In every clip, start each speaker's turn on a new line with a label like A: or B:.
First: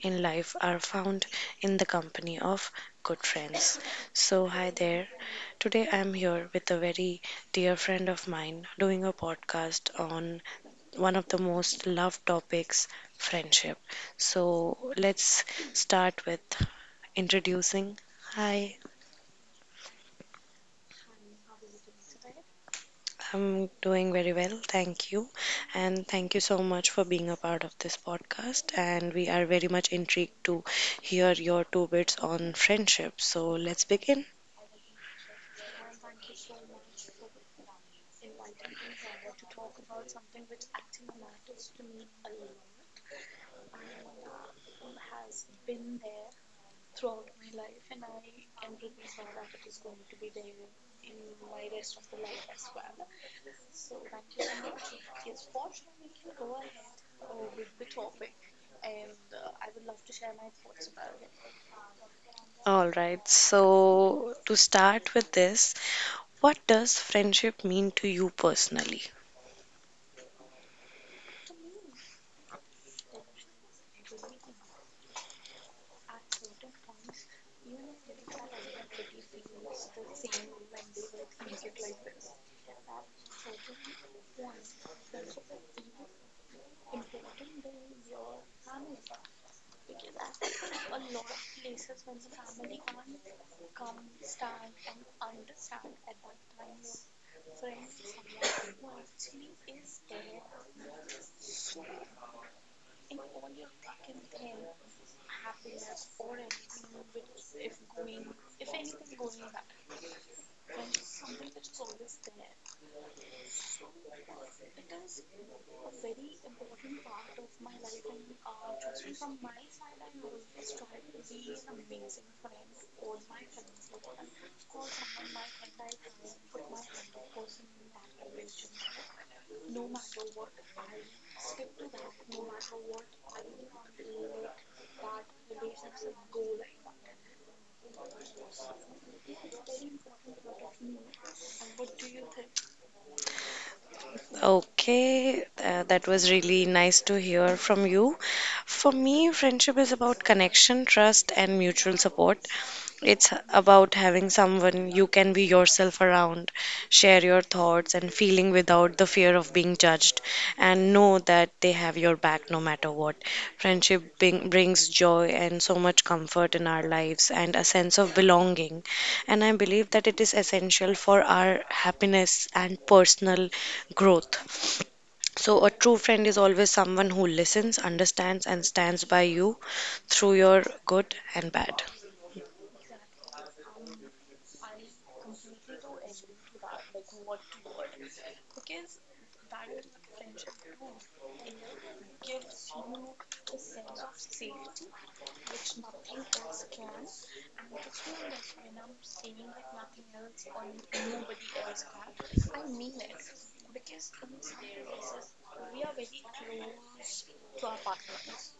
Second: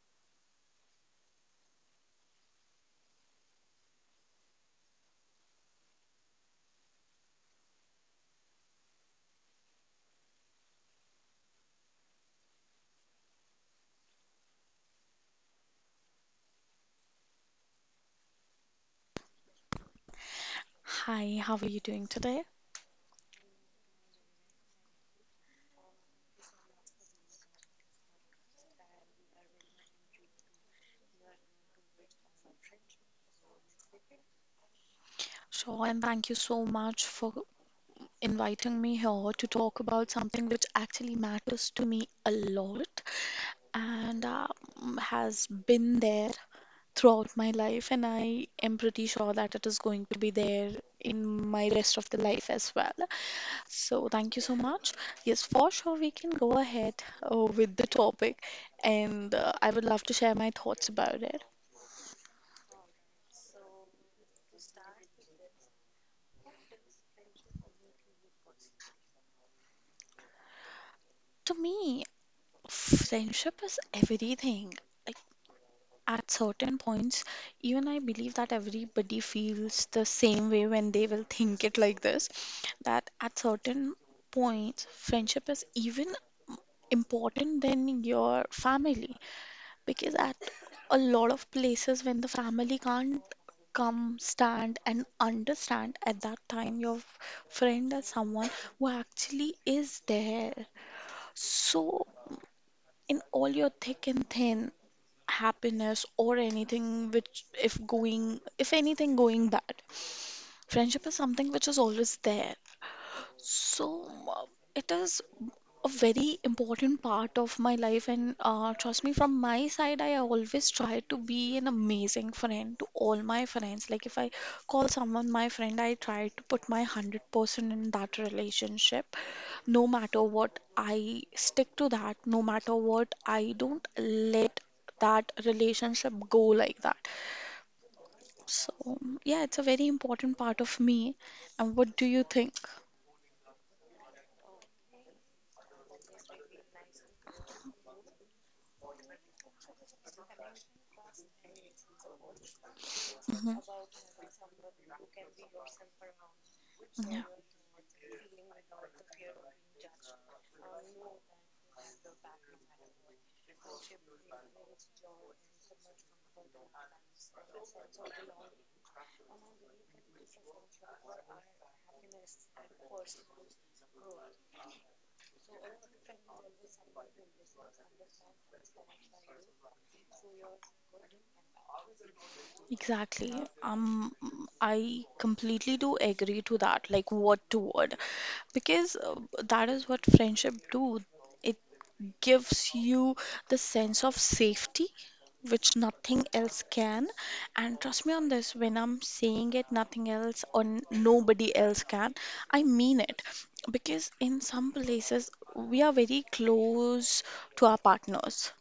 A: in life are found in the company of good friends. So, hi there. Today I'm here with a very dear friend of mine doing a podcast on one of the most loved topics, friendship. So let's start with introducing. Hi,
B: Hi, how are you doing today?
A: I'm doing very well, thank you. And thank you so much for being a part of this podcast. And we are very much intrigued to hear your two bits on friendship. So let's begin.
B: Sure, and thank you so much for inviting me here to talk about something which actually matters to me a lot and has been there throughout my life, and I am pretty sure that it is going to be there in my rest of the life as well. So, thank you so much. Yes, for sure, we can go ahead with the topic, and I would love to share my thoughts about it.
A: All right, so to start with this, what does friendship mean to you personally?
B: To me, friendship is everything. At certain points, even I believe that everybody feels the same way when they will think it like this, that at certain points, friendship is even important than your family, because at a lot of places when the family can't come stand and understand, at that time your friend is someone who actually is there. So in all your thick and thin, happiness or anything which if going if anything going bad, friendship is something which is always there. So it is a very important part of my life, and trust me, from my side, I always try to be an amazing friend to all my friends. Like if I call someone my friend, I try to put my 100% in that relationship. No matter what, I stick to that. No matter what, I don't let that relationship go like that. So yeah, it's a very important part of me. And what do you think?
A: Okay, that was really nice to hear from you. For me, friendship is about connection, trust, and mutual support. It's
B: Hmm.
A: about having someone you can be yourself around, share your thoughts and feeling without the fear of being judged, and know that they have your back no matter what. Friendship brings joy and so much comfort in our lives and a sense of belonging. And I believe that it is essential for our happiness and personal growth. So, a true friend is always someone who listens, understands, and stands by you through your good and bad.
B: Exactly. Um, I completely do agree to that, like word to word, because that is what friendship do. It gives you the sense of safety, which nothing else can. And trust me on this, when I'm saying it, nothing else or nobody else can, I mean it. Because in some places, we are very close to our partners.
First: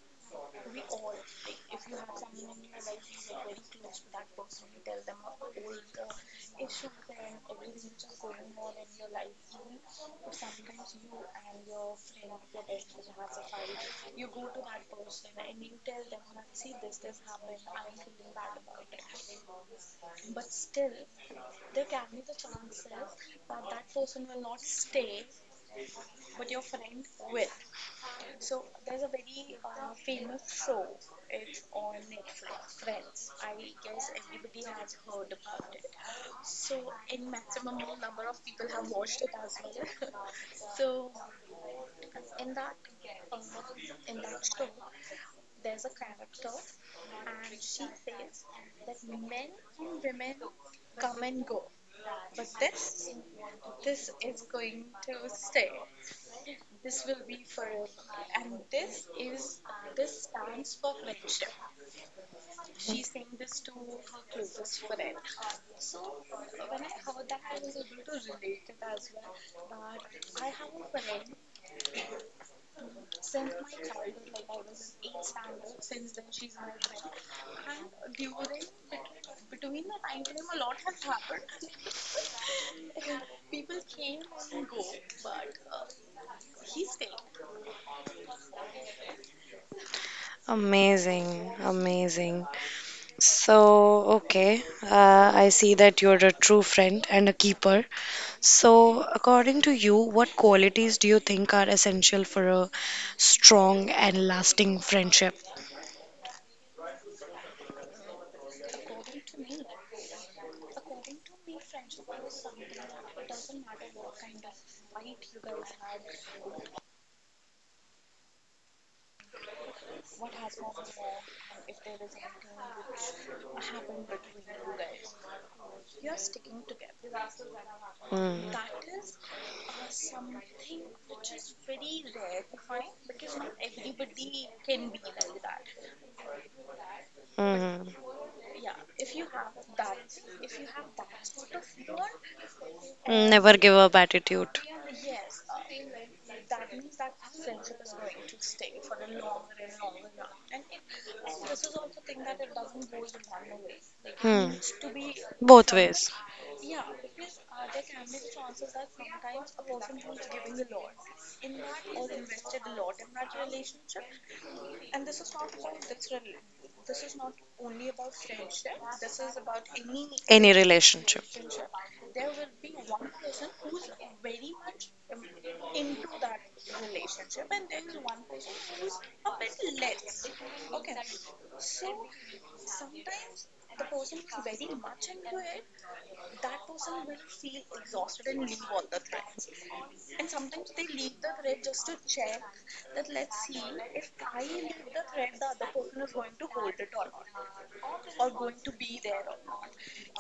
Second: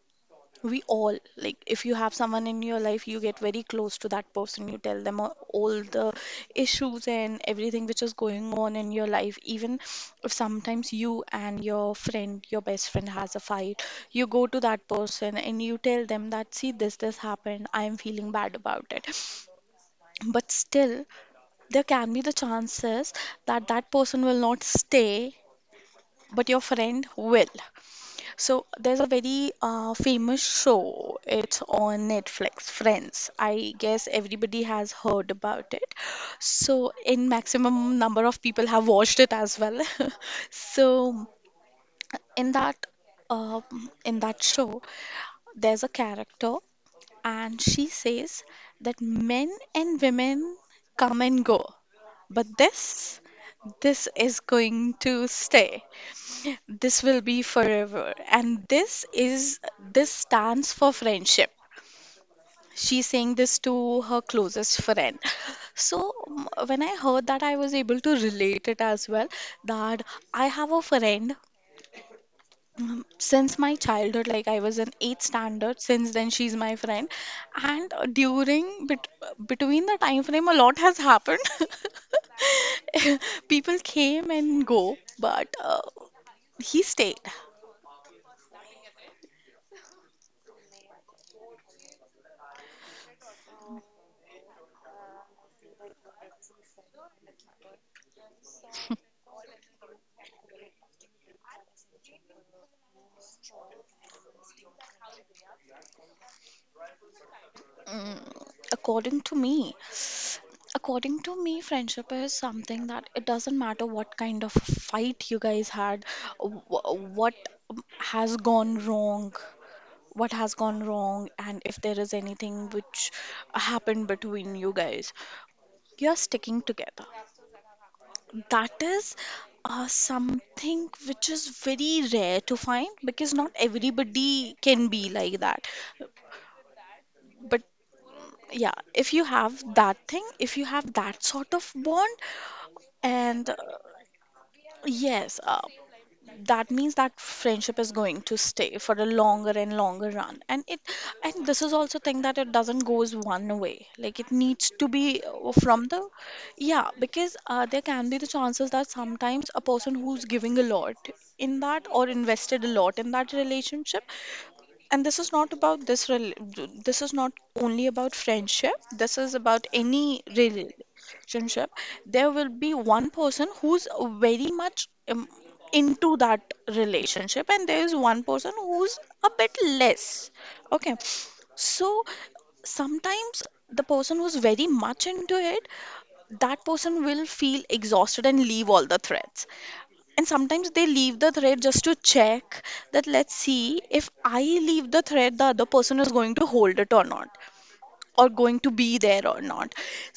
B: We all like, if you have someone in your life, you get very close to that person, you tell them all the issues and everything which is going on in your life. Even if sometimes you and your friend, your best friend, has a fight, you go to that person and you tell them that, see, this happened, I am feeling bad about it. But still, there can be the chances that that person will not stay, but your friend will. So there's a very famous show. It's on Netflix, Friends. I guess everybody has heard about it. So in maximum number of people have watched it as well. So in that um in that show, there's a character, and she says that men and women come and go. But this is going to stay. This will be forever. And this stands for friendship. She's saying this to her closest friend. So when I heard that, I was able to relate it as well. That I have a friend since my childhood, like I was in eighth standard, since then she's my friend, and during between the time frame, a lot has happened. People came and go, but he stayed.
A: Amazing, amazing. So, okay, I see that you're a true friend and a keeper. So, according to you, what qualities do you think are essential for a strong and lasting friendship?
B: Mm, according to me, friendship is something that it doesn't matter what kind of fight you guys had, what has gone wrong. And if there is anything which happened between you guys, you're sticking together.
A: Hmm.
B: That is something which is very rare to find, because not everybody can be like that. But
A: Mhm.
B: yeah, if you have that thing, if you have that sort of bond, and
A: Never give up attitude.
B: yes, that means that friendship is going to stay for a longer and longer run. And it and this is also thing that it doesn't goes one way, like it
A: Hmm.
B: needs to be
A: Both
B: from
A: ways.
B: the yeah, because there can be the chances that sometimes a person who's giving a lot in that, or invested a lot in that relationship. And this is not about this this is not only about friendship, this is about any
A: Any relationship.
B: relationship. There will be one person who's very much into that relationship, and there is one person who's a bit less, okay? So sometimes the person who's very much into it, that person will feel exhausted and leave all the threads. And sometimes they leave the thread just to check that, let's see, if I leave the thread, the other person is going to hold it or not, or going to be there or not.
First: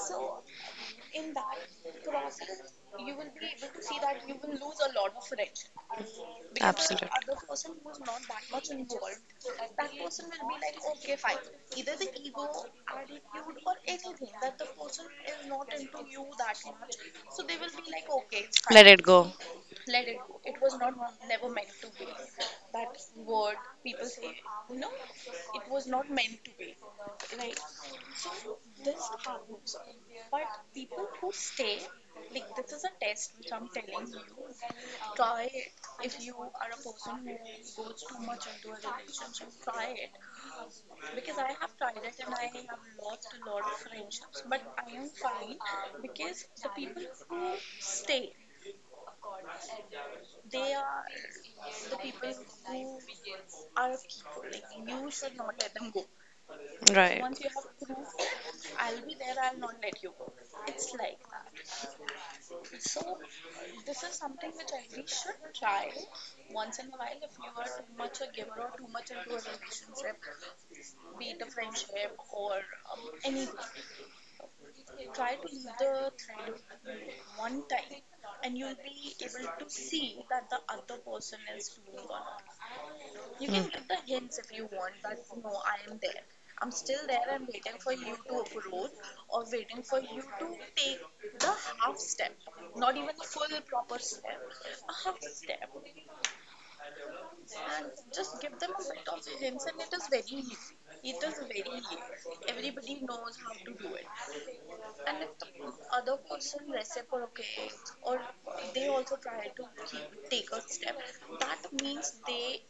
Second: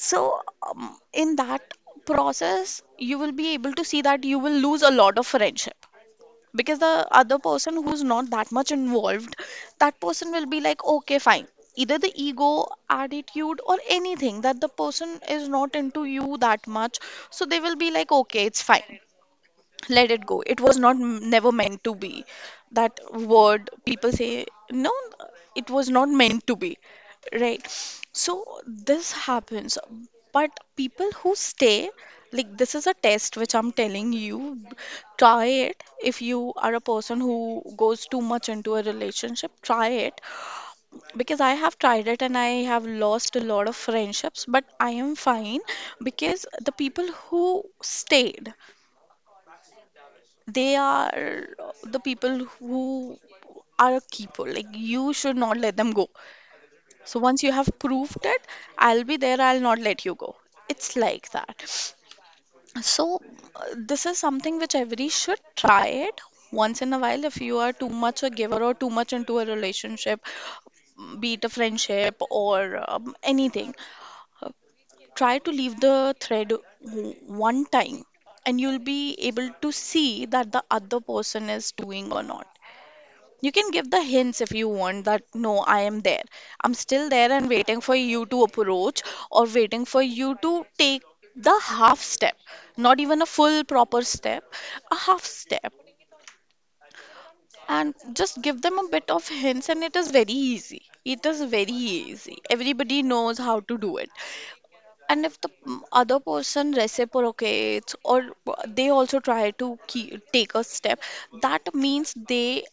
B: So in that process, you will be able to see that you will lose a lot of friendship, because the other person who's not that much involved, that person will be like, okay, fine. Either the ego attitude or anything, that the person is not into you that much, so they will be like, okay, it's fine.
A: It go.
B: Let it go. It was not never meant to be. That word people say, no, it was not meant to be, right? So this happens. But people who stay, like this is a test which I'm telling you, try it. If you are a person who goes too much into a relationship, try it, because I have tried it and I have lost a lot of friendships, but I am fine. Because the people who stayed, they are the people who are a keeper. Like you should not let them go. So once you have proved it, I'll be there. I'll not let you go. It's like that. So this is something which everybody should try it once in a while. If you are too much a giver or too much into a relationship, be it a friendship or anything, try to leave the thread one time, and you'll be able to see that the other person is doing or not. You can give the hints if you want, that no, I am there. I'm still there and waiting for you to approach, or waiting for you to take the half step, not even a full proper step, a half step. And just give them a bit of hints, and it is very easy. It is very easy. Everybody knows how to do it. And if the other person reciprocates, or they also try to keep, take a step, that means they,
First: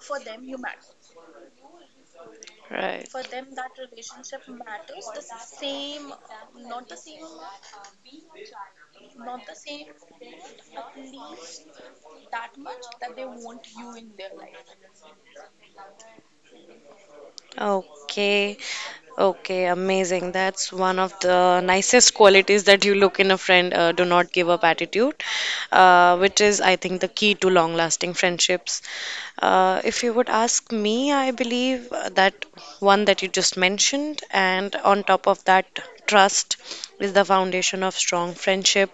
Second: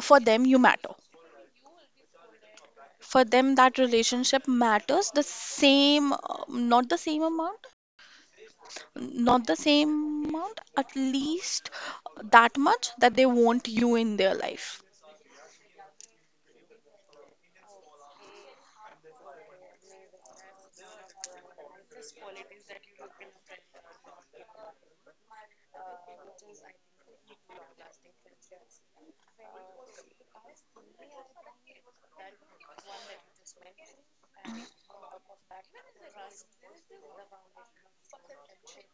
B: for them, you matter.
A: Right.
B: For them, that relationship matters the same, not the same amount, at least that much that they want you in their life.
A: Okay. Okay, amazing. That's one of the nicest qualities that you look in a friend. Do not give up attitude, which is, I think, the key to long lasting friendships. If you would ask me, I believe that one that you just mentioned, and on top of that, trust is the foundation of strong friendship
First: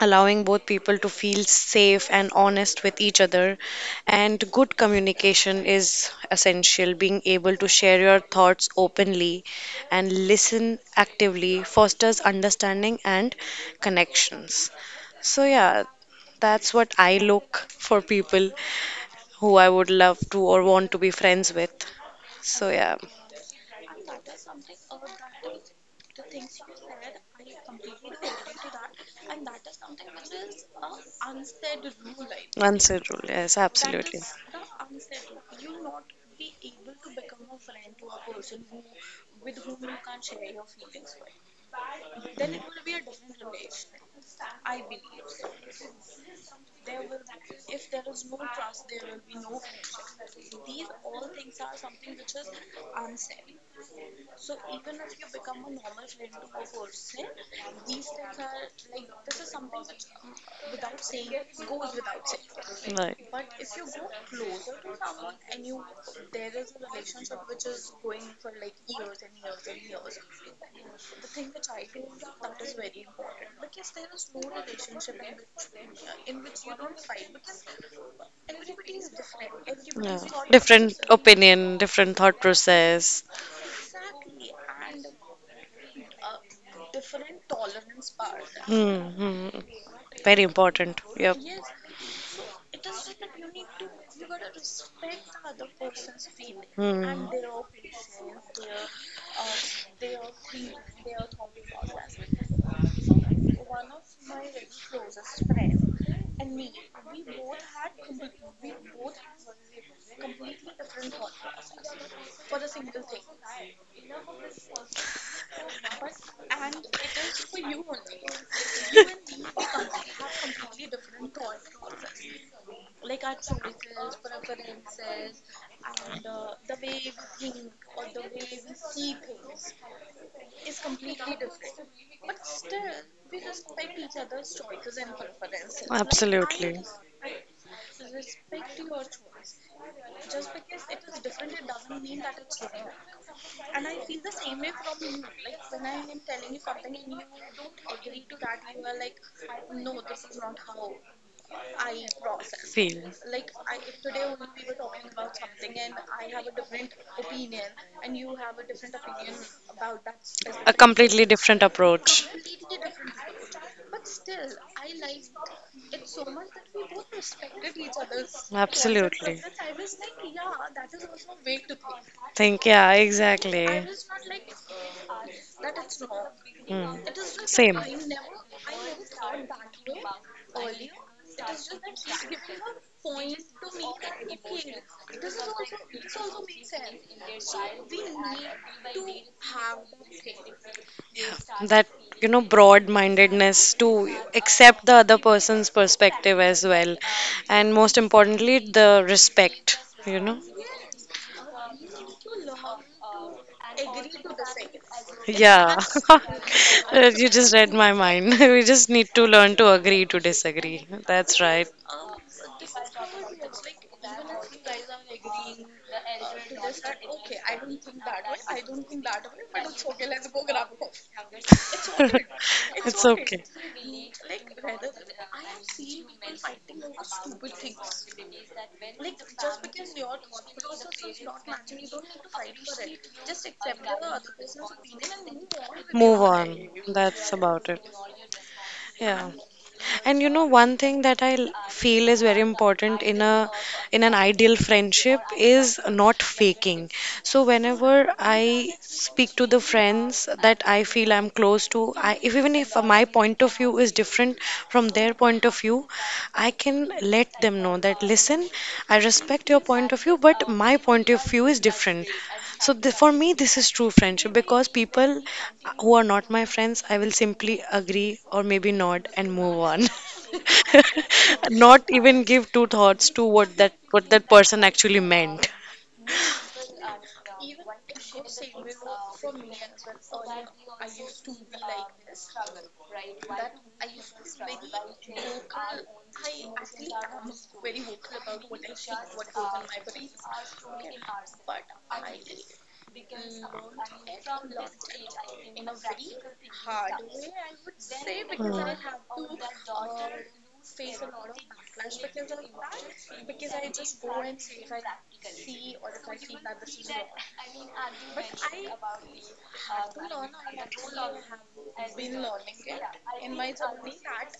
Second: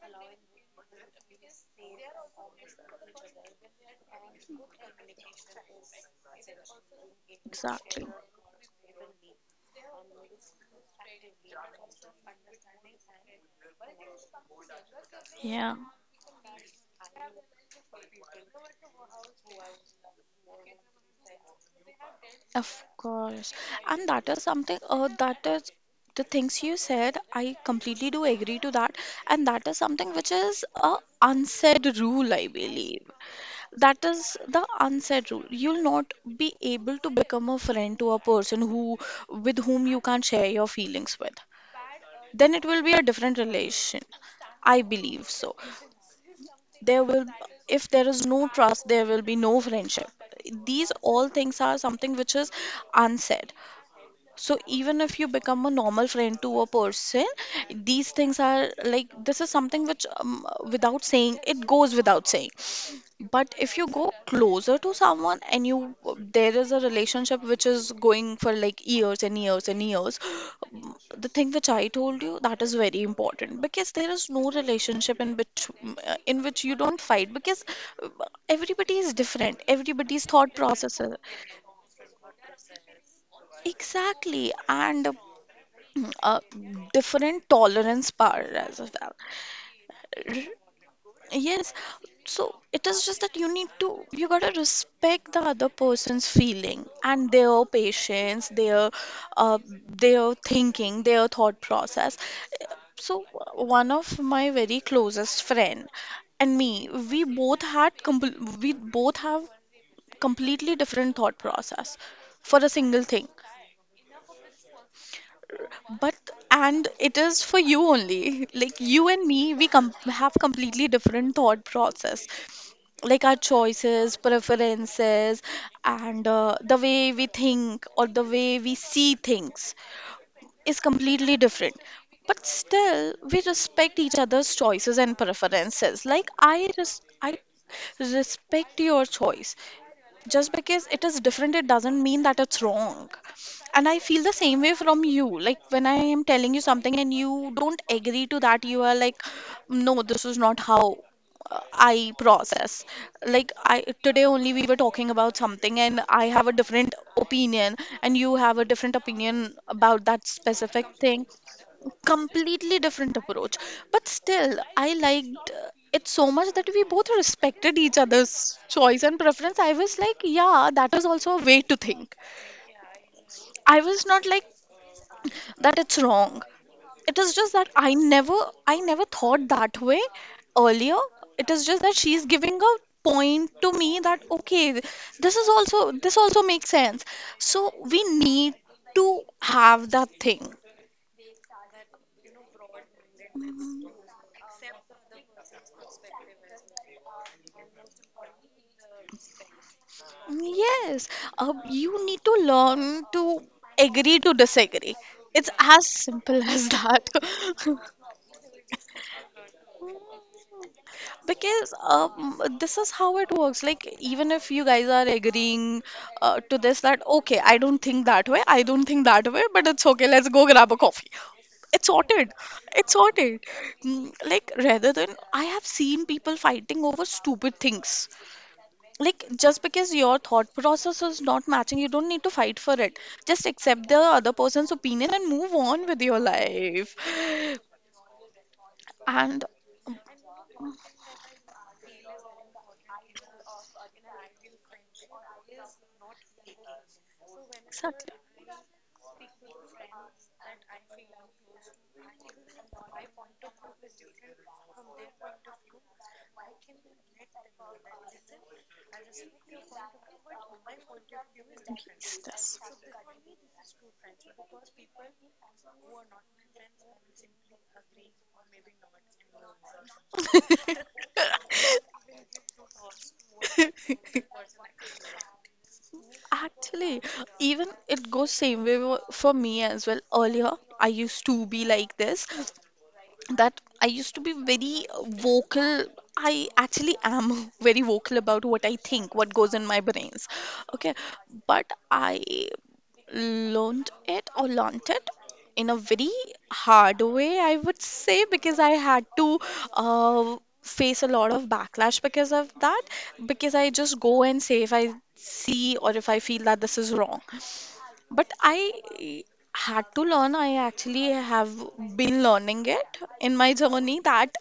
A: allowing both people to feel safe and honest with each other. And good communication is essential, being able to share
B: Exactly.
A: your thoughts openly and listen actively fosters understanding and connections. So,
B: Yeah.
A: yeah, that's what I look for people who I would love to or want to be friends with. So,
B: Of
A: yeah,
B: course. And that is something, that is the things you said, I completely do agree to that. And that is something which is a unsaid rule, I
A: answer
B: believe.
A: rule, yes,
B: That
A: absolutely.
B: is the unsaid rule. You'll not be able to become a friend to a person who, with whom you can't share your feelings with. Then it will be a different relation, I believe so. There will, if there is no trust, there will be no friendship. These all things are something which is unsaid. So even if you become a normal friend to a person, these things are like, this is something which without saying, it goes without saying.
A: Right.
B: But if you go closer to someone and you there is a relationship which is going for like years and years and years, the thing which I told you, that is very important, because there is no relationship in which you don't fight, because uh, everybody is different,
A: Yeah.
B: everybody's thought
A: Different
B: processes.
A: opinion, different thought process.
B: Exactly, and uh, different tolerance power as
A: Hmm.
B: well.
A: Hmm. Very
B: R-
A: important. Yep.
B: Yes, so it is just that you need to, you gotta respect the other person's feeling
A: Hmm.
B: and their patience, uh, their thinking, their thought process. So one of my very closest friend and me, we both had, we both have completely different thought process for a single thing. But and it is for you only. Like you and me, we com have completely different thought process. Like our choices, preferences, and the way we think or the way we see things is completely different. But still, we respect each other's choices and preferences. Like I,
A: Absolutely.
B: I respect your choice. Just because it is different, it doesn't mean that it's wrong. And I feel the same way from you. Like when I am telling you something and you don't agree to that, you are like, no, this is not how I process.
A: Feel.
B: Like I today only we were talking about something, and I have a different opinion and you have a different opinion about that
A: A
B: specific thing.
A: completely different approach.
B: Completely different approach. But still I liked it so much that we both respected each other's choice and
A: Absolutely.
B: preference. I was like, yeah, that is also a way to think.
A: Think, yeah,
B: I
A: exactly.
B: was not like that it's wrong.
A: Hmm.
B: It is just that
A: Same.
B: I never thought that way earlier. It is just that she's giving a point to me that okay, this is also this also makes sense. So we need to have that thing.
A: Yeah, that broad-mindedness
B: Mm,
A: to accept the other person's perspective as well, and most importantly, the respect. You know,
B: yes, you need to learn to agree to disagree. It's
A: yeah,
B: as simple as that.
A: You just read my mind. We just need to learn to agree to disagree. That's right.
B: Because this is how it works. Like, even if you guys are agreeing to this, that okay, I don't think that way, but it's okay, let's go grab a coffee. It's sorted. It's
A: It's
B: sorted.
A: okay.
B: Mm. Like, rather than, I have seen people fighting over stupid things. Like, just because your thought process is not matching, you don't need to fight for it. Just accept the other person's opinion and move on with your
A: Move on.
B: life.
A: That's about it. Yeah.
B: And
A: And one thing that I feel is very important in an ideal friendship is not faking. So whenever
B: exactly.
A: I speak to the friends that I feel I'm close to, I if even if my point of view is different from their point of view, I can let them know that, listen, I respect your point of view, but my point of view is different. So, for me, this is true friendship because people who are not my friends, I will simply agree or maybe nod and move on. Not even give two thoughts to what that person actually meant.
B: Actually, even it goes same way for me as well. Earlier, I used to be like this, that I used to be very vocal. I actually am very vocal about what I think, what goes in my brains. Okay, but I learned it or learnt it in a very hard way, I would say, because I had to face a lot of backlash because of that. Because I just go and say if I see or if I feel that this is wrong. But I had to learn. I actually have been learning it in my journey that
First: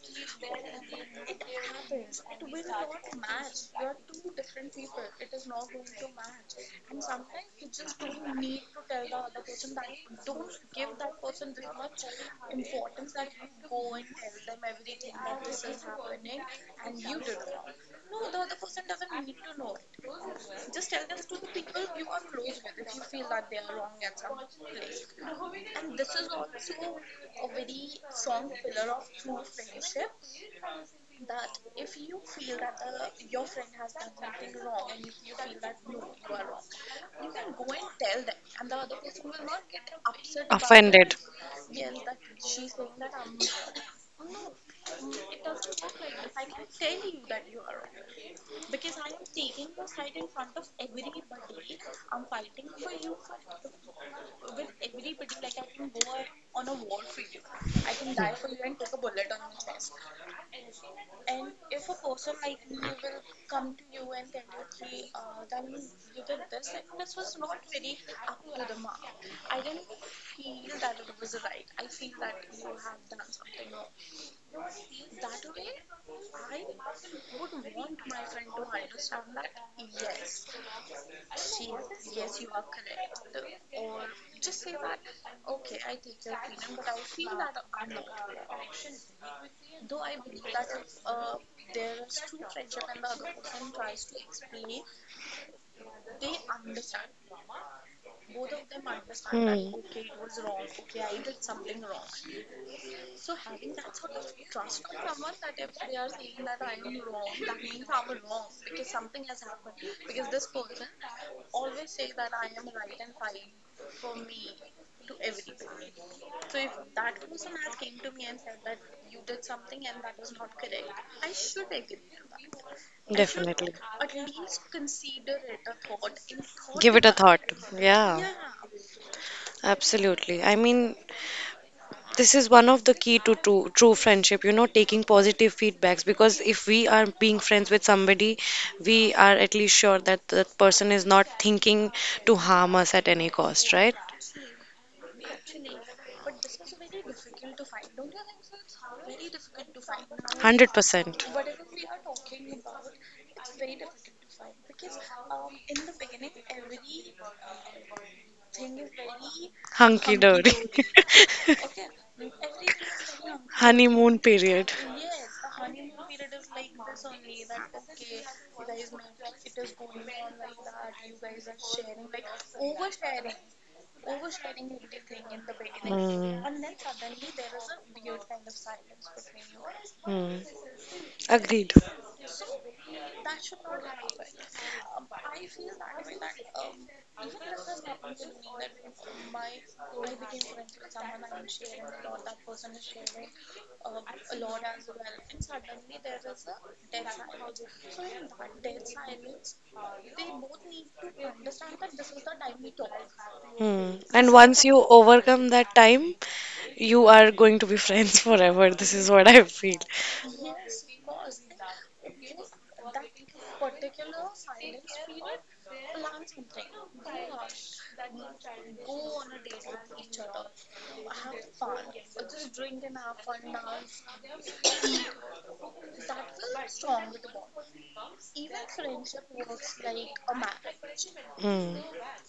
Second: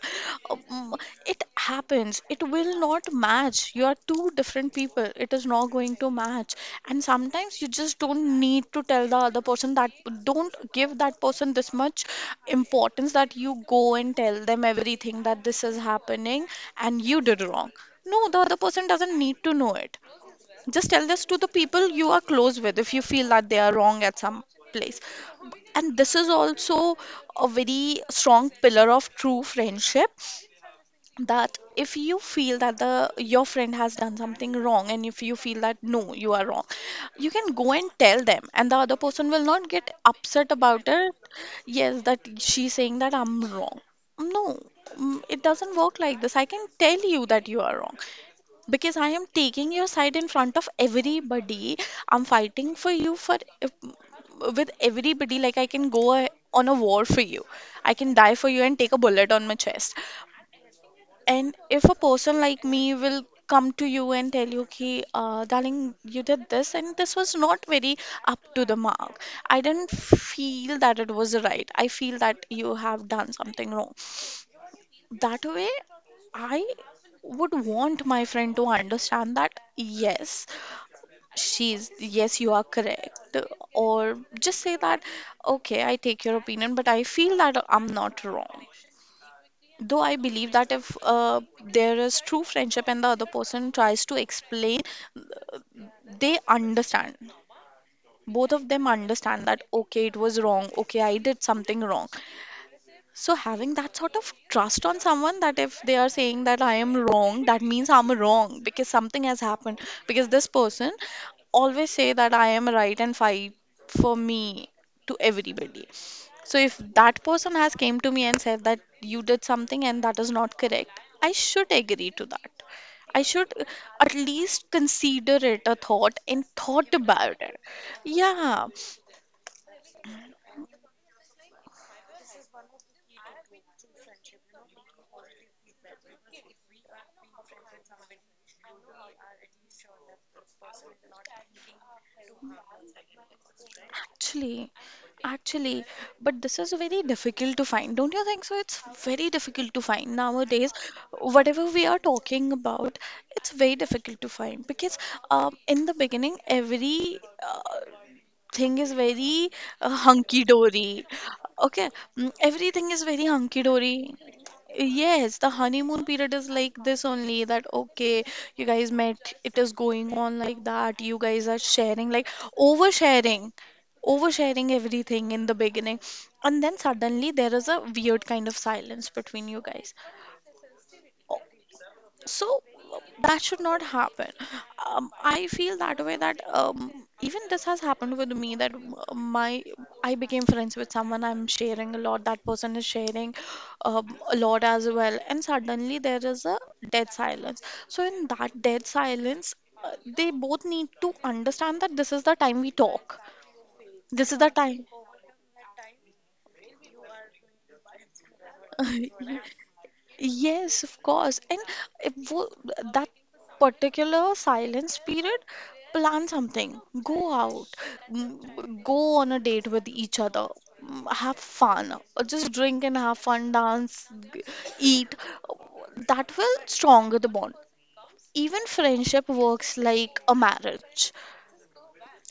B: um, it happens. It will not match. You are two different people. It is not going to match. And sometimes you just don't need to tell the other person that, don't give that person this much importance that you go and tell them everything that this is happening and you did wrong. No, the other person doesn't need to know it. Just tell this to the people you are close with if you feel that they are wrong at some place. And this is also a very strong pillar of true friendship, that if you feel that the your friend has done something wrong and if you feel that no, you are wrong, you can go and tell them and the other person will not get upset about it.
A: Offended.
B: Yes, that she's saying that I'm wrong. No, mm, it doesn't work like this. I can tell you that you are wrong because I am taking your side in front of everybody. I'm fighting for you, for with everybody. Like I can go on a war for you. I can die for you and take a bullet on my chest. And if a person like me will come to you and tell you, "Ki, darling, you did this, and this was not very up to the mark. I didn't feel that it was right. I feel that you have done something wrong." That way, I would want my friend to understand that yes, she's yes, you are correct, or just say that okay, I take your opinion, but I feel that I'm not wrong. Though I believe that if there is true friendship and the other person tries to explain, they understand. Both of them understand that
A: Hmm.
B: okay, it was wrong, okay, I did something wrong. So having that sort of trust on someone that if they are saying that I am wrong, that means I'm wrong because something has happened. Because this person always say that I am right and fight for me to everybody. So if that person has came to me and said that you did something and that is not correct, I should agree to that. I should
A: Definitely.
B: at least consider it a thought and thought
A: Give it a
B: about
A: thought.
B: it.
A: Yeah,
B: Yeah.
A: absolutely. I mean, this is one of the key to true, true friendship, taking positive feedbacks because if we are being friends with somebody, we are at least sure that that person is not thinking to harm us at any cost, right?
B: Actually, actually, but this is very difficult to find. Don't you think so? It's very difficult to find nowadays.
A: 100%.
B: Whatever we are talking about, it's very difficult to find because in the beginning, every uh, thing is very
A: Hunky
B: hunky
A: dory.
B: dory. Okay, mm, everything is very hunky dory.
A: Honeymoon period.
B: Yes, the honeymoon period is like this only, that okay, you guys met, it is going on like that, you guys are sharing, like oversharing, oversharing everything in the beginning. And then suddenly there is a weird kind of silence between you guys.
A: Hmm. Agreed.
B: So that should not happen. I feel that way that even this has happened with me that my I became friends with someone, I'm sharing a lot. That person is sharing a lot as well, and suddenly there is a dead silence. So in that dead silence, they both need to understand that this is the time we talk.
A: Hmm.
B: This
A: And
B: is the
A: once
B: time.
A: you overcome that time, you are going to be friends forever. This is what I feel.
B: Yes, of course. And if wo- that particular silence period, plan something. Go out. Mm, go on a date with each other. Mm, have fun. Or just drink and have fun, dance, g- eat. That will stronger the bond. Even friendship works like a marriage.
A: Hmm.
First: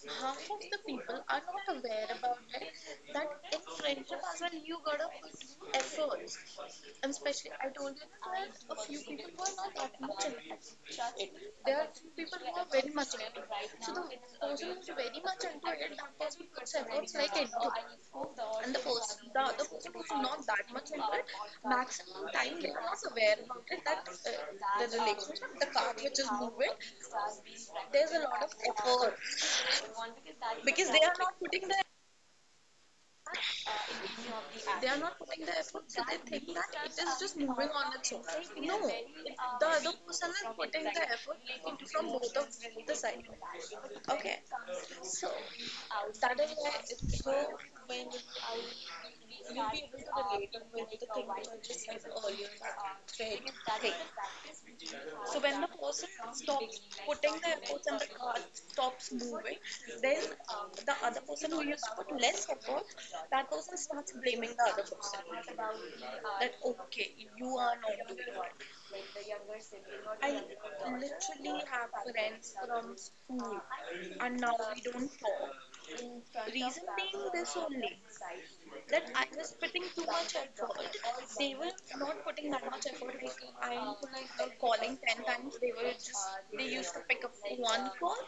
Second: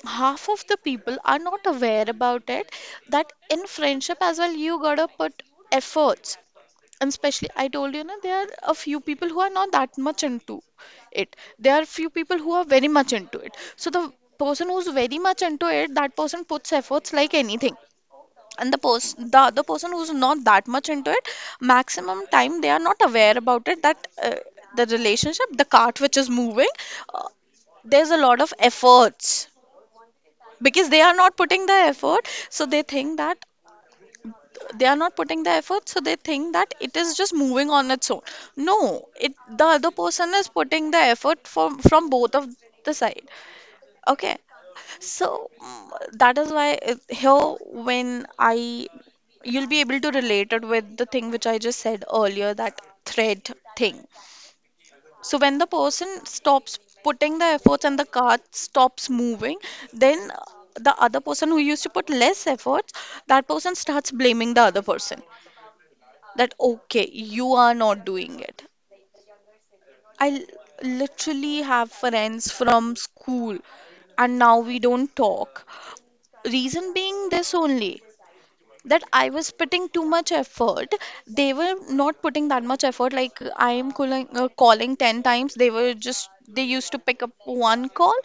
B: Half of the people are not aware about it, that in friendship as well you gotta put efforts. And especially, I told you na, there are a few people who are not that much into it, there are few people who are very much into it, so the person who's very much into it, that person puts efforts like anything. And the other person who's not that much into it, maximum time they are not aware about it, that the relationship, the cart which is moving, uh, there's a lot of efforts, because they are not putting the effort, so they think that they are not putting the effort so they think that it is just moving on its own. No, it, the other person is putting the effort from both of the side. Okay. So mm, that is why here, when I you'll be able to relate it with the thing which I just said earlier, that thread thing. So when the person stops putting the efforts and the cart stops moving, then the other person who used to put less efforts, that person starts blaming the other person, that okay, you are not doing it. I literally have friends from school and now we don't talk. Reason being this only, that I was putting too much effort. They were not putting that much effort. Like I am calling, calling 10 times. They were just, they used to pick up one call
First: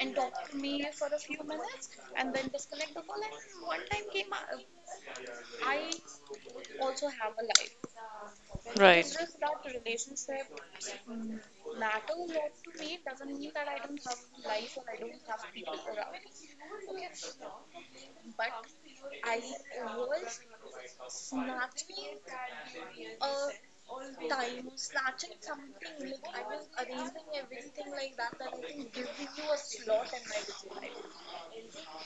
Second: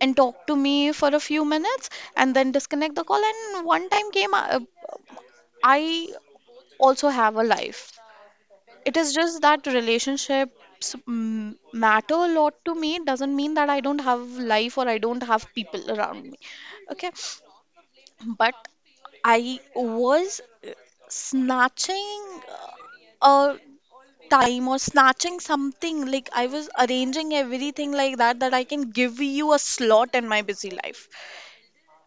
B: and talk to me for a few minutes and then disconnect the call. And one time came, I also have a life. It
A: Right.
B: is just that relationships mm, matter a lot to me. It doesn't mean that I don't have life or I don't have people around me. Okay. But I was snatching a time or snatching something, like I was arranging everything like that, that I can give you a slot in my busy life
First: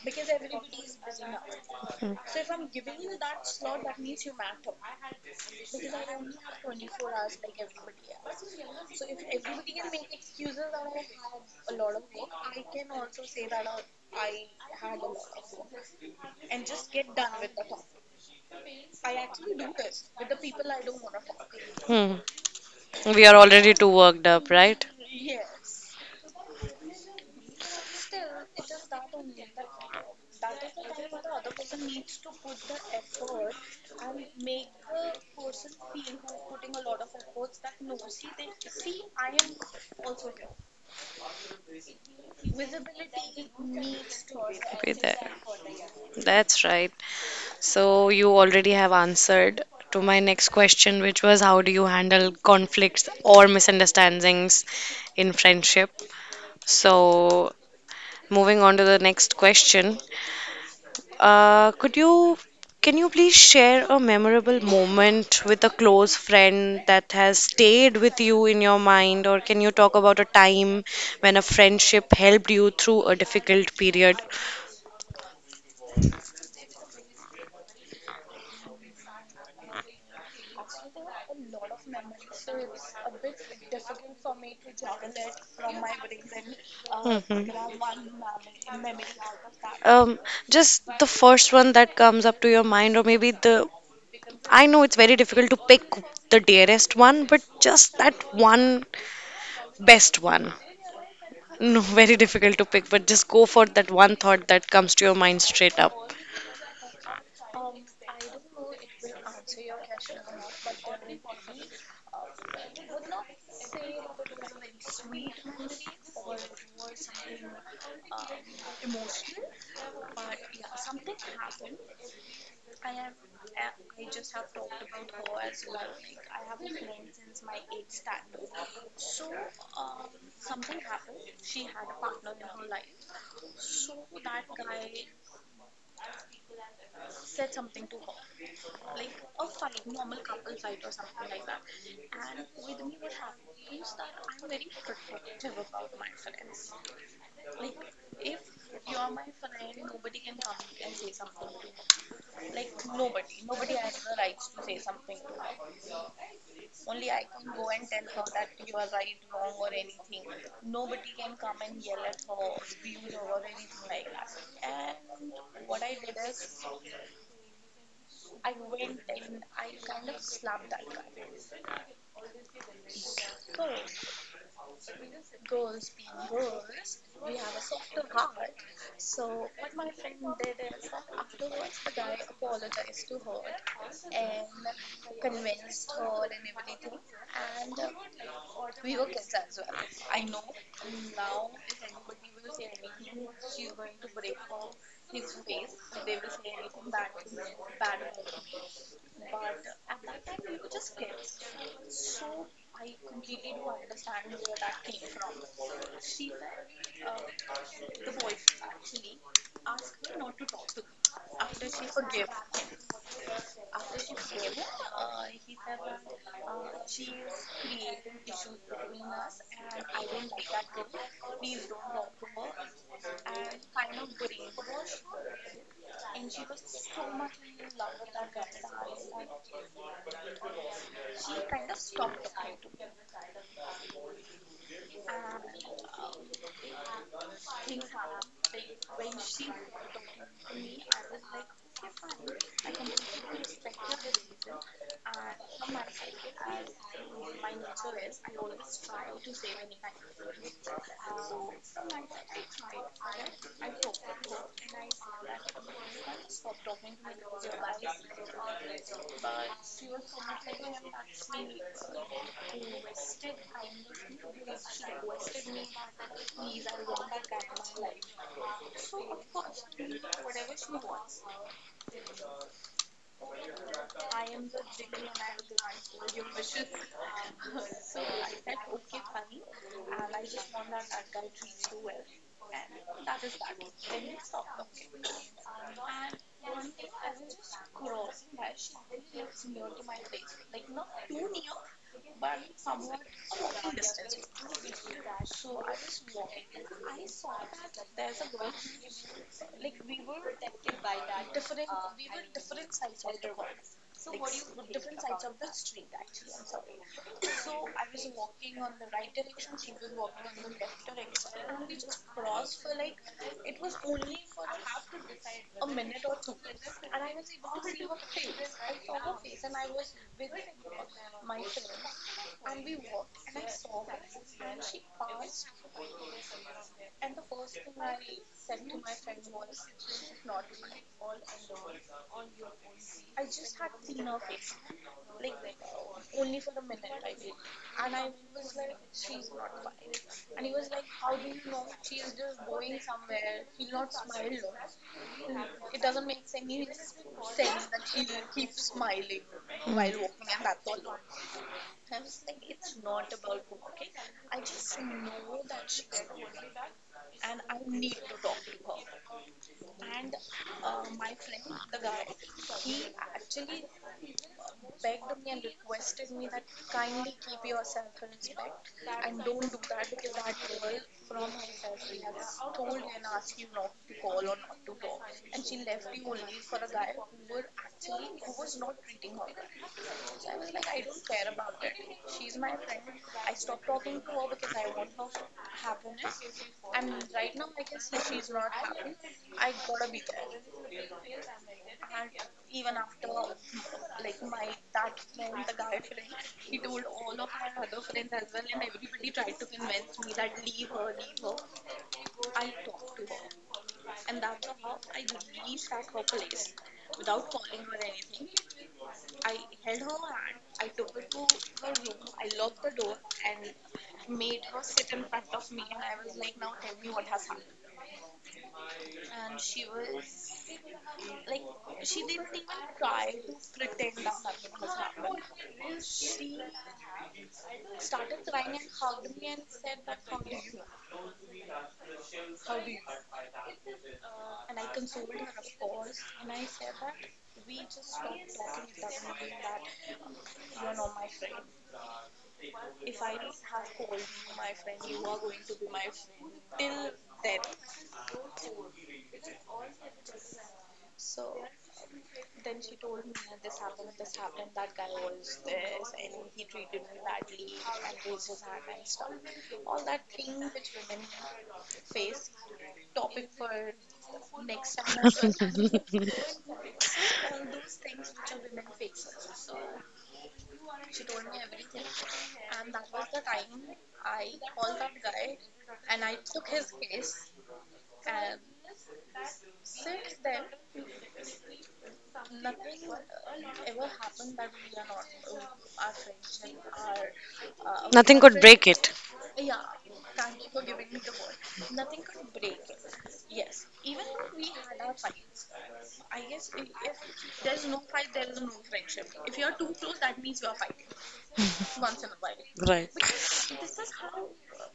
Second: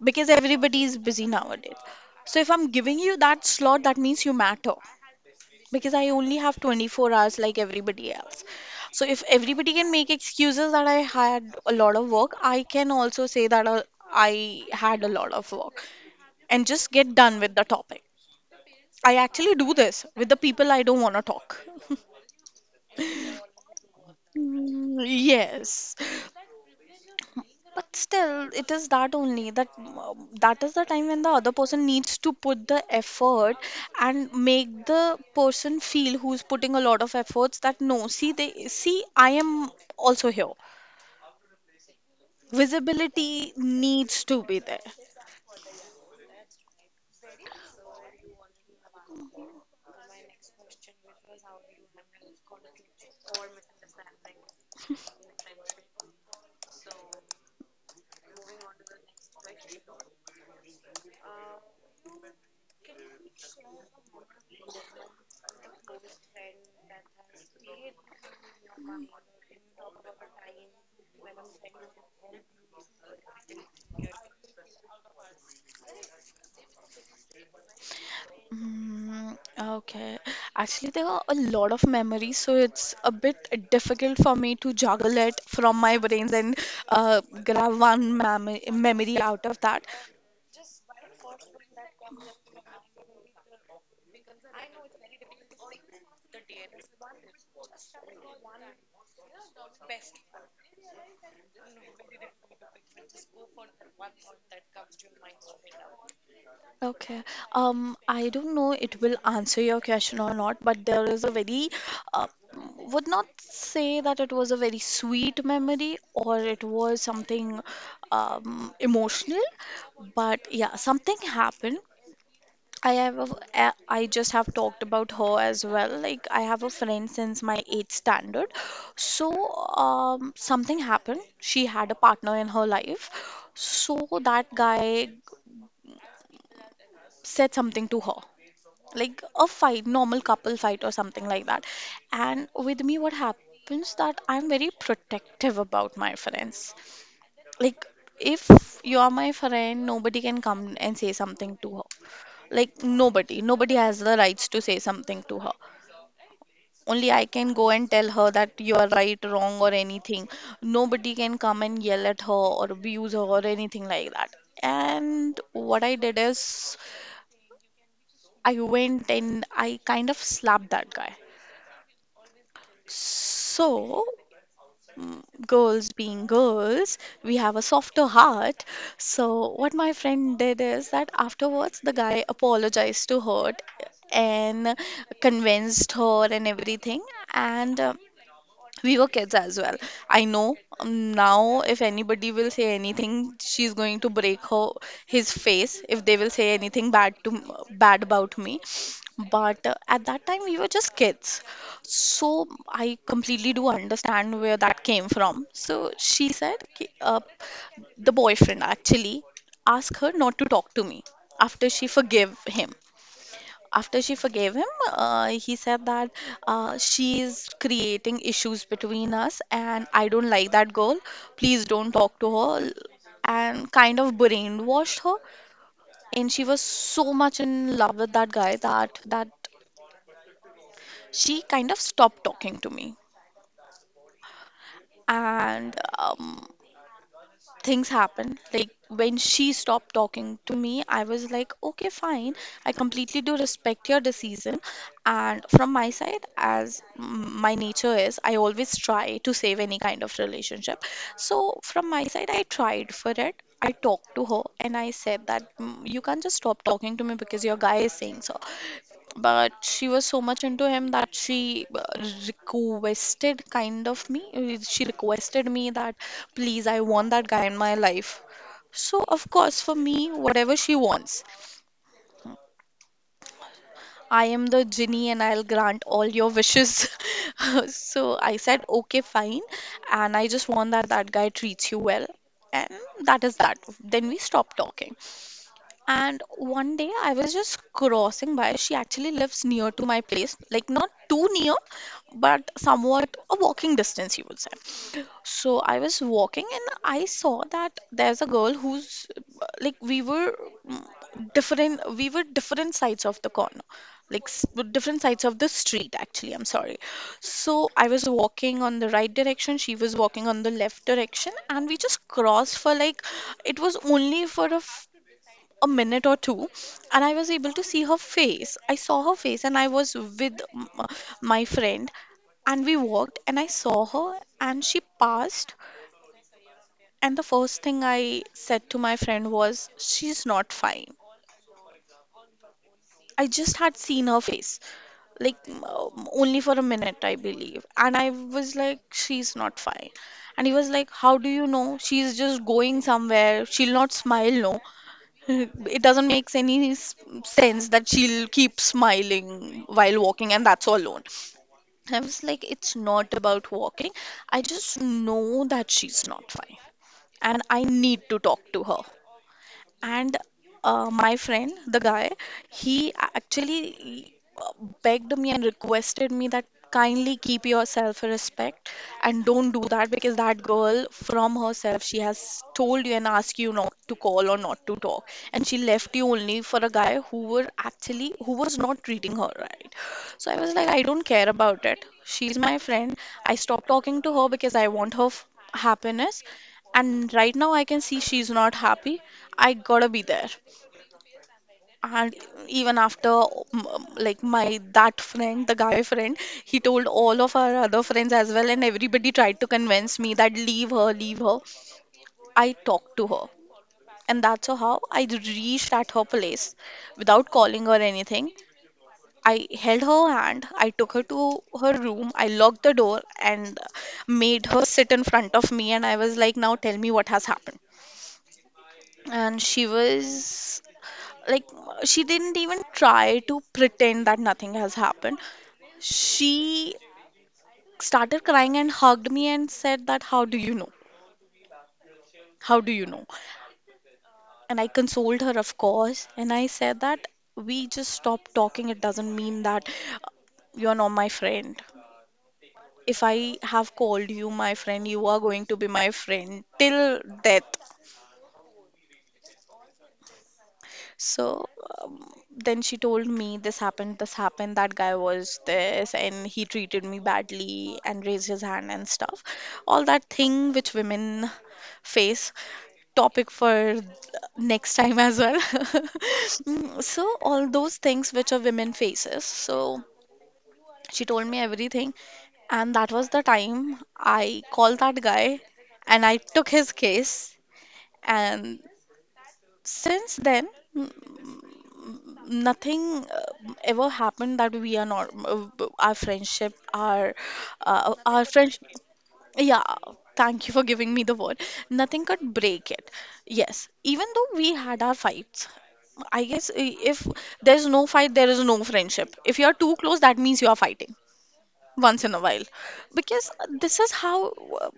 B: because everybody is busy nowadays. So if I'm giving you that slot, that means you matter, because I only have 24 hours like everybody else. So if everybody can make excuses that I had a lot of work, I can also say that I had a lot of work and just get done with the topic. I actually do this with the people I don't want to talk.
A: Hmm. We are already too worked up, right?
B: Mm, yes. But still, it is that only, that that is the time when the other person needs to put the effort and make the person feel who's putting a lot of efforts, that no, see, I am also here. Visibility needs to be there.
A: Be there. That's right. So you already have answered to my next question, which was how do you handle conflicts or misunderstandings in friendship? So, moving on to the next question. Uh, could you, can you please share a memorable moment with a close friend that has stayed with you in your mind, or can you talk about a time when a friendship helped you through a difficult period?
B: Mm, okay. Actually, there are a lot of memories, so it's a bit difficult for me to juggle it from my brains and
A: Mhm.
B: grab one memory out of that.
A: Um, just the first one that comes up to your mind, or maybe I know it's very difficult to pick the dearest one, but just that one. Best one. No, very difficult to pick, but just go for that one thought that comes to your mind straight up.
B: Okay. I don't know it will answer your question or not, but there is a very, uh, would not say that it was a very sweet memory or it was something emotional, but yeah, something happened. I have a, I just have talked about her as well. Like I have a friend since my eighth standard. So something happened. She had a partner in her life. So that guy said something to her, like a fight, normal couple fight or something like that. And with me what happens, that I'm very protective about my friends. Like if you are my friend, nobody can come and say something to her. Like nobody has the rights to say something to her. Only I can go and tell her that you are right, wrong or anything. Nobody can come and yell at her or abuse her or anything like that. And what I did is, I went and I kind of slapped that guy. So, mm, girls being girls, we have a softer heart. So, what my friend did is that afterwards the guy apologized to her and convinced her and everything. And we were kids as well. I know now if anybody will say anything, she's going to break her his face if they will say anything bad to bad about me. But at that time we were just kids. So I completely do understand where that came from. So she said the boyfriend actually asked her not to talk to me after she forgave him. After she forgave him, he said that she is creating issues between us, and I don't like that girl. Please don't talk to her. And kind of brainwashed her. And she was so much in love with that guy that she kind of stopped talking to me. And Things happened. Like when she stopped talking to me, I was like, okay, fine. I completely do respect your decision. And from my side, as my nature is, I always try to save any kind of relationship. So from my side, I tried for it. I talked to her and I said that, "Mm, you can't just stop talking to me because your guy is saying so." But she was so much into him that she requested kind of me she requested me that, "Please, I want that guy in my life." So of course, for me, whatever she wants, I am the genie and I'll grant all your wishes. So I said, okay, fine, and I just want that guy treats you well, and that is that. Then we stopped talking. And one day I was just crossing by. She actually lives near to my place, like not too near, but somewhat a walking distance, you would say. So I was walking and I saw that there's a girl who's like we were mm, different sides of the corner, like s- different sides of the street, actually. I'm sorry. So I was walking on the right direction, she was walking on the left direction, and we just crossed for like it was only for a minute or two, and I was able to see her face. I saw her face and I was with my friend, and we walked and I saw her and she passed, and the first thing I said to my friend was she's not fine. I just had seen her face, like, only for a minute I believe, and I was like she's not fine. And he was like, how do you know? She's just going somewhere, she'll not smile, no. It doesn't make any sense that she'll keep smiling while walking and that's all alone. I was like, it's not about walking. I just know that she's not fine and I need to talk to her. And my friend, the guy, he actually begged me and requested me that kindly keep your self respect and don't do that, because that girl from herself she has told you and asked you not to call or not to talk, and she left you only for a guy who were actually who was not treating her right. So I was like, I don't care about it, she's my friend. I stopped talking to her because I want her happiness, and right now I can see she's not happy. I gotta be there. And even after like my that friend, the guy friend, he told all of our other friends as well, and everybody tried to convince me that leave her, leave her. I talked to her, and that's how I reached at her place without calling or anything. I held her hand, I took her to her room, I locked the door and made her sit in front of me and I was like, now tell me what has happened. And she was, like, she didn't even try to pretend that nothing has happened. She started crying and hugged me and said that how do you know, how do you know. And I consoled her of course and I said that we just stopped talking, it doesn't mean that uh, you're not my friend. If I have called you my friend, you are going to be my friend till death. So, um, then she told me this happened, that guy was this, and he treated me badly and raised his hand and stuff. All that thing which women face, topic for next time as well. Mm, so all those things which a woman faces. So she told me everything, and that was the time I called that guy and I took his case. And since then, n- nothing ever happened that we are not our friendship,
A: Nothing
B: our
A: could break
B: friendship.
A: it.
B: Yeah, thank you for giving me the word. Nothing could break it. Yes, even though we had our fights, I guess if there's no fight, there is no friendship. If you are too close, that means you are fighting once in a while,
A: Right.
B: because this is how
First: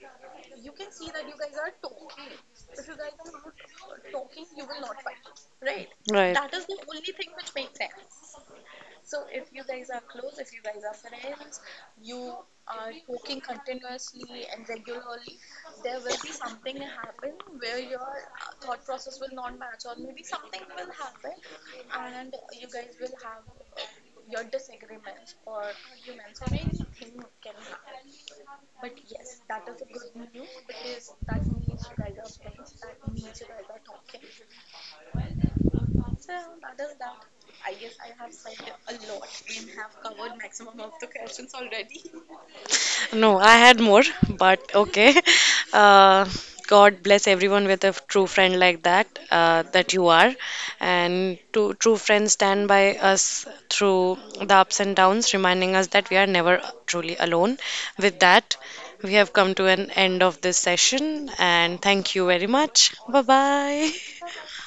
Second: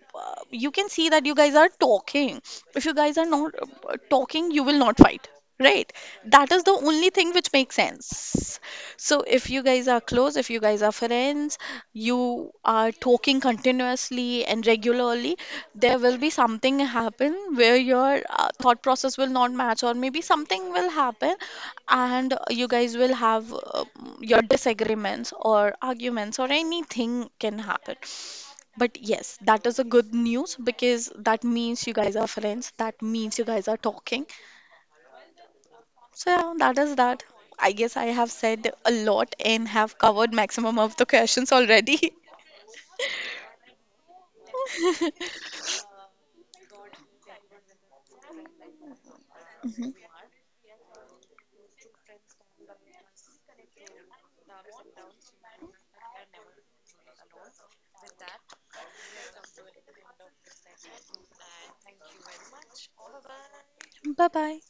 B: you can see that you guys are talking. If you guys are not talking, you will not fight, right?
A: Right.
B: That is the only thing which makes sense. So if you guys are close, if you guys are friends, you are talking continuously and regularly, there will be something happen where your thought process will not match, or maybe something will happen, and you guys will have your disagreements or arguments or anything can happen. But yes, that is a good news because that means you guys are friends. That means you guys are talking. So yeah, that is that. I guess I have said a lot and have covered maximum of the questions already.
A: No, I had more, but okay. Uh, God bless everyone with a true friend like that, that you are. And two true friends stand by us through the ups and downs, reminding us that we are never truly alone. With that, we have come to an end of this session, and thank you very much. Bye bye.
B: Bye bye.